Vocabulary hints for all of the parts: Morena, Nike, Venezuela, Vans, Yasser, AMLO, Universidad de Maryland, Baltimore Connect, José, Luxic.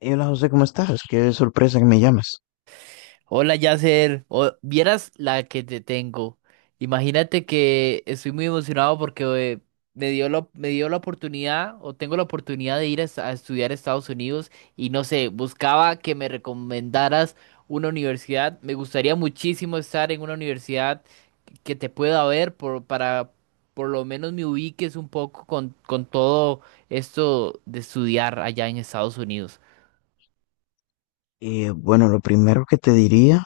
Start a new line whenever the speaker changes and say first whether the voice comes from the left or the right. left: Hey, hola José, ¿cómo estás? Qué sorpresa que me llamas.
right: Hola Yasser, vieras la que te tengo. Imagínate que estoy muy emocionado porque eh, me dio la oportunidad o tengo la oportunidad de ir a estudiar a Estados Unidos y no sé, buscaba que me recomendaras una universidad. Me gustaría muchísimo estar en una universidad que te pueda para por lo menos me ubiques un poco con todo esto de estudiar allá en Estados Unidos.
left: Bueno, lo primero que te diría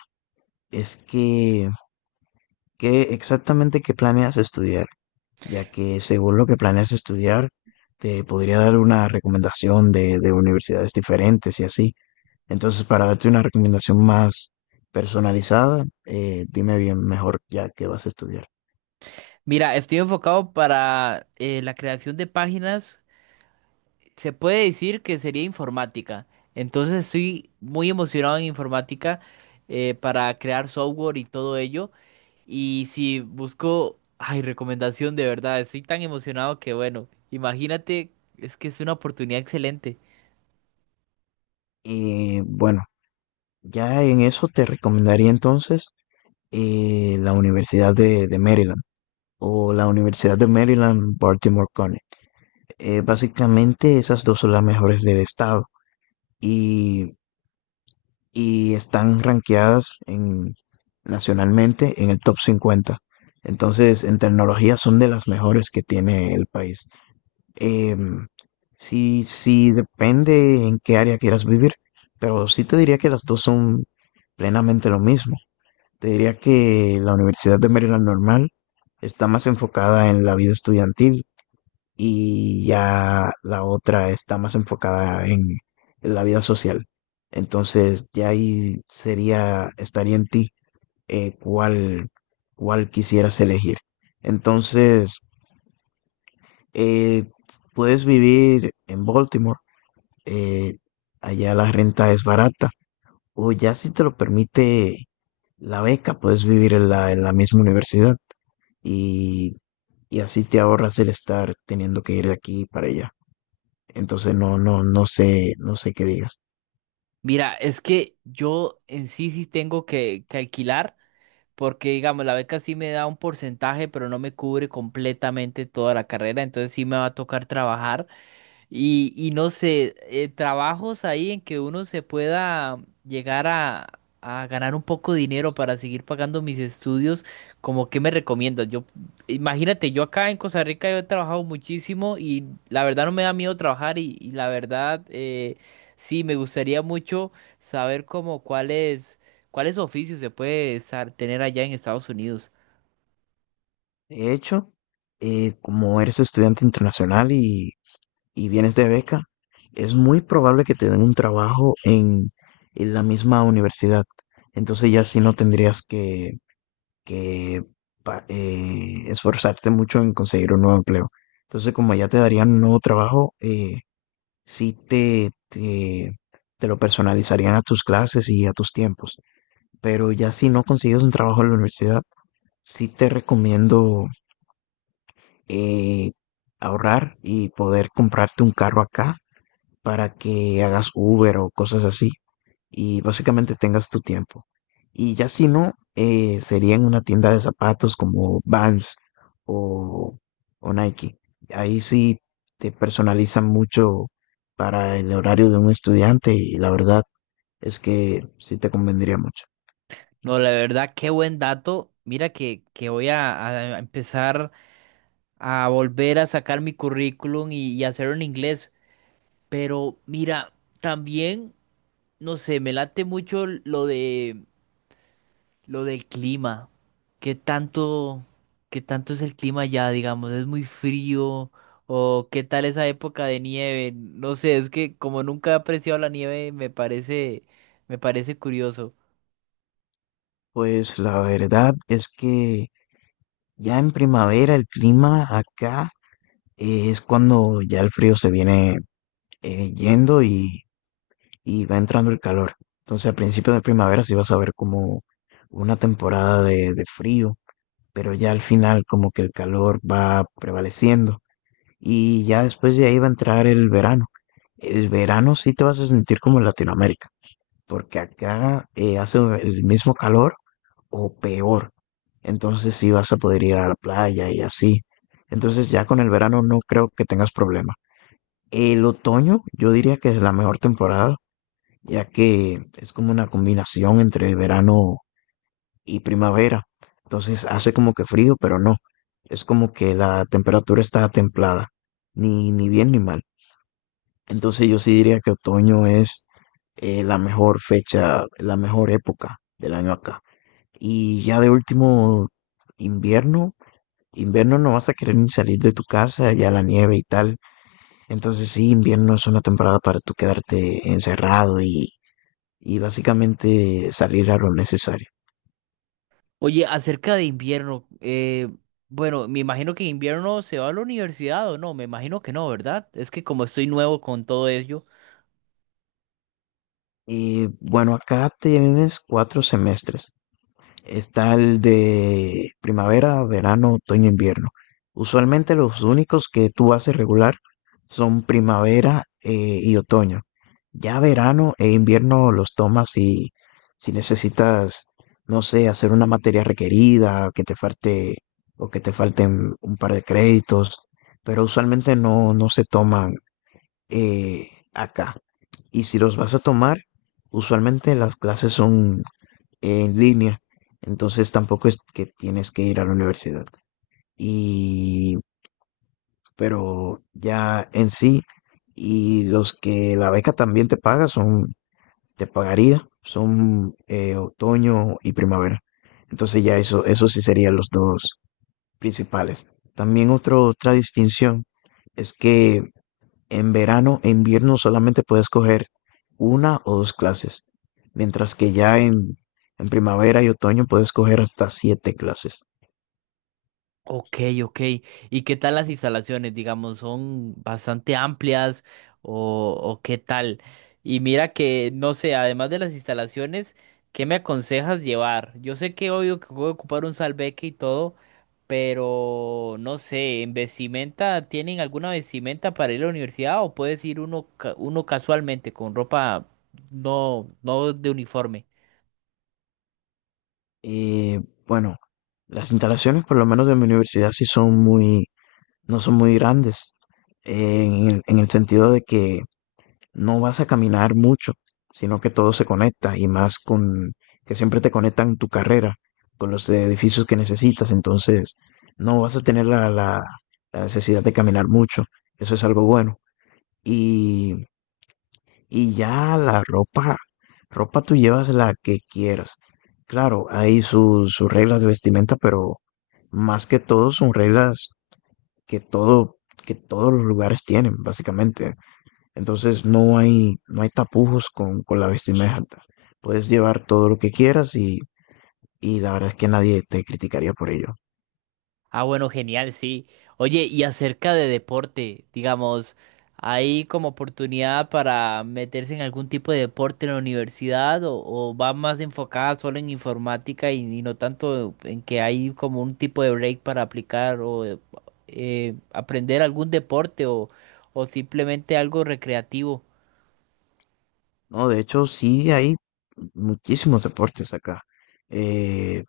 left: es que, ¿qué exactamente qué planeas estudiar? Ya que según lo que planeas estudiar, te podría dar una recomendación de universidades diferentes y así. Entonces, para darte una recomendación más personalizada, dime bien mejor ya qué vas a estudiar.
right: Mira, estoy enfocado para la creación de páginas. Se puede decir que sería informática. Entonces estoy muy emocionado en informática, para crear software y todo ello. Y si busco, ay, recomendación de verdad, estoy tan emocionado que bueno, imagínate, es que es una oportunidad excelente.
left: Y bueno, ya en eso te recomendaría entonces la Universidad de Maryland, o la Universidad de Maryland, Baltimore Connect. Básicamente esas dos son las mejores del estado y, y están rankeadas en, nacionalmente en el top 50. Entonces, en tecnología son de las mejores que tiene el país. Eh, sí, sí, depende en qué área quieras vivir, pero sí te diría que las dos son plenamente lo mismo. Te diría que la Universidad de Maryland normal está más enfocada en la vida estudiantil y ya la otra está más enfocada en la vida social. Entonces ya ahí sería, estaría en ti eh, cuál, cuál quisieras elegir. Entonces, eh, puedes vivir en Baltimore, eh, allá la renta es barata, o ya si te lo permite la beca, puedes vivir en en la misma universidad y, y así te ahorras el estar teniendo que ir de aquí para allá. Entonces no sé, no sé qué digas.
right: Mira, es que yo en sí sí tengo que alquilar, porque digamos, la beca sí me da un porcentaje, pero no me cubre completamente toda la carrera, entonces sí me va a tocar trabajar. Y no sé, trabajos ahí en que uno se pueda llegar a ganar un poco de dinero para seguir pagando mis estudios, ¿como qué me recomiendas? Yo, imagínate, yo acá en Costa Rica yo he trabajado muchísimo y la verdad no me da miedo trabajar y la verdad, sí, me gustaría mucho saber como cuáles oficios se puede estar, tener allá en Estados Unidos.
left: De hecho, como eres estudiante internacional y vienes de beca, es muy probable que te den un trabajo en la misma universidad. Entonces ya sí no tendrías que esforzarte mucho en conseguir un nuevo empleo. Entonces como ya te darían un nuevo trabajo, sí te, te, te lo personalizarían a tus clases y a tus tiempos. Pero ya si no consigues un trabajo en la universidad, sí te recomiendo eh, ahorrar y poder comprarte un carro acá para que hagas Uber o cosas así y básicamente tengas tu tiempo. Y ya si no, sería en una tienda de zapatos como Vans o, o Nike. Ahí sí te personalizan mucho para el horario de un estudiante y la verdad es que sí te convendría mucho.
right: No, la verdad, qué buen dato. Mira que voy a empezar a volver a sacar mi currículum y hacerlo en inglés. Pero mira, también, no sé, me late mucho lo del clima. ¿Qué tanto, qué tanto es el clima allá, digamos? ¿Es muy frío? ¿O qué tal esa época de nieve? No sé, es que como nunca he apreciado la nieve, me parece curioso.
left: Pues la verdad es que ya en primavera el clima acá es cuando ya el frío se viene yendo y va entrando el calor. Entonces, a principios de primavera sí vas a ver como una temporada de frío, pero ya al final como que el calor va prevaleciendo y ya después de ahí va a entrar el verano. El verano sí te vas a sentir como en Latinoamérica, porque acá hace el mismo calor o peor. Entonces sí vas a poder ir a la playa y así. Entonces ya con el verano no creo que tengas problema. El otoño yo diría que es la mejor temporada, ya que es como una combinación entre verano y primavera. Entonces hace como que frío, pero no. Es como que la temperatura está templada, ni, ni bien ni mal. Entonces yo sí diría que otoño es la mejor fecha, la mejor época del año acá. Y ya de último, invierno. Invierno no vas a querer ni salir de tu casa, ya la nieve y tal. Entonces sí, invierno es una temporada para tú quedarte encerrado y básicamente salir a lo necesario.
right: Oye, acerca de invierno, bueno, me imagino que invierno se va a la universidad o no, me imagino que no, ¿verdad? Es que como estoy nuevo con todo ello.
left: Y bueno, acá tienes cuatro semestres. Está el de primavera, verano, otoño, invierno. Usualmente los únicos que tú haces regular son primavera y otoño. Ya verano e invierno los tomas si, si necesitas, no sé, hacer una materia requerida, que te falte o que te falten un par de créditos, pero usualmente no, no se toman acá. Y si los vas a tomar, usualmente las clases son en línea, entonces tampoco es que tienes que ir a la universidad. Y, pero ya en sí, y los que la beca también te paga son, te pagaría, son otoño y primavera. Entonces ya eso sí serían los dos principales. También otra distinción es que en verano e invierno solamente puedes coger una o dos clases, mientras que ya en primavera y otoño puedes coger hasta 7 clases.
right: Ok, ok. ¿Y qué tal las instalaciones? Digamos, ¿son bastante amplias o qué tal? Y mira que, no sé, además de las instalaciones, ¿qué me aconsejas llevar? Yo sé que obvio que voy a ocupar un salveque y todo, pero no sé, ¿en vestimenta tienen alguna vestimenta para ir a la universidad o puedes ir uno casualmente con ropa, no de uniforme?
left: Y bueno, las instalaciones, por lo menos de mi universidad, sí son muy, no son muy grandes, en en el sentido de que no vas a caminar mucho, sino que todo se conecta y más con que siempre te conectan tu carrera con los edificios que necesitas, entonces no vas a tener la necesidad de caminar mucho, eso es algo bueno. Y, y ya la ropa, ropa tú llevas la que quieras. Claro, hay sus reglas de vestimenta, pero más que todo son reglas que todo, que todos los lugares tienen, básicamente. Entonces no hay, no hay tapujos con la vestimenta. Puedes llevar todo lo que quieras y la verdad es que nadie te criticaría por ello.
right: Ah, bueno, genial, sí. Oye, y acerca de deporte, digamos, ¿hay como oportunidad para meterse en algún tipo de deporte en la universidad o va más enfocada solo en informática y no tanto en que hay como un tipo de break para aplicar o aprender algún deporte o simplemente algo recreativo?
left: No, de hecho sí hay muchísimos deportes acá. Eh,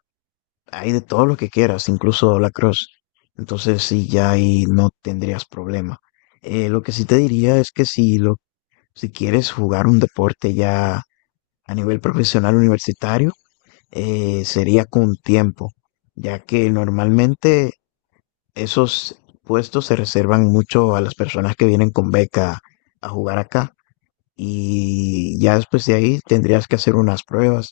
left: Hay de todo lo que quieras, incluso la cross. Entonces sí, ya ahí no tendrías problema. Lo que sí te diría es que si si quieres jugar un deporte ya a nivel profesional universitario, sería con tiempo, ya que normalmente esos puestos se reservan mucho a las personas que vienen con beca a jugar acá. Y ya después de ahí tendrías que hacer unas pruebas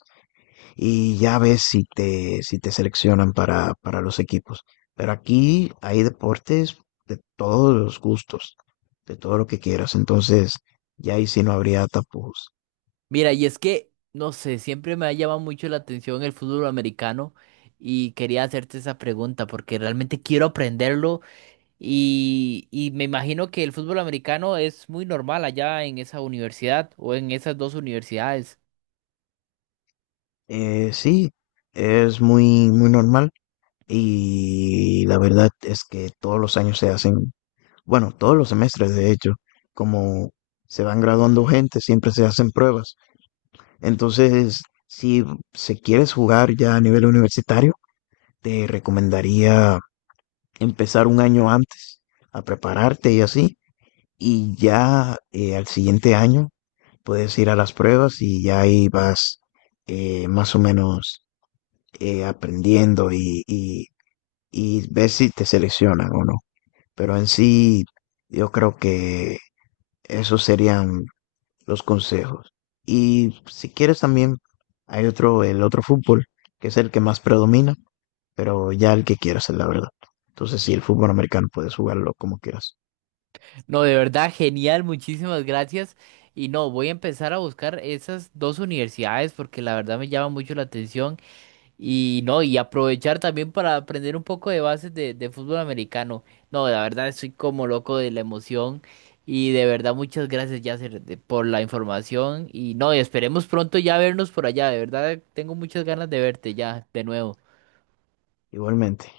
left: y ya ves si te, si te seleccionan para los equipos. Pero aquí hay deportes de todos los gustos, de todo lo que quieras. Entonces, ya ahí sí no habría tapujos.
right: Mira, y es que, no sé, siempre me ha llamado mucho la atención el fútbol americano y quería hacerte esa pregunta porque realmente quiero aprenderlo. Y me imagino que el fútbol americano es muy normal allá en esa universidad o en esas dos universidades.
left: Sí, es muy, muy normal y la verdad es que todos los años se hacen, bueno, todos los semestres, de hecho, como se van graduando gente, siempre se hacen pruebas. Entonces, si se quieres jugar ya a nivel universitario, te recomendaría empezar un año antes a prepararte y así. Y ya al siguiente año puedes ir a las pruebas y ya ahí vas más o menos aprendiendo y ver si te seleccionan o no. Pero en sí, yo creo que esos serían los consejos. Y si quieres también hay otro, el otro fútbol, que es el que más predomina, pero ya el que quieras es la verdad. Entonces sí, el fútbol americano puedes jugarlo como quieras.
right: No, de verdad, genial, muchísimas gracias. Y no, voy a empezar a buscar esas dos universidades porque la verdad me llama mucho la atención. Y no, y aprovechar también para aprender un poco de bases de fútbol americano. No, la verdad estoy como loco de la emoción. Y de verdad, muchas gracias, Yasser, por la información. Y no, y esperemos pronto ya vernos por allá. De verdad, tengo muchas ganas de verte ya de nuevo.
left: Igualmente.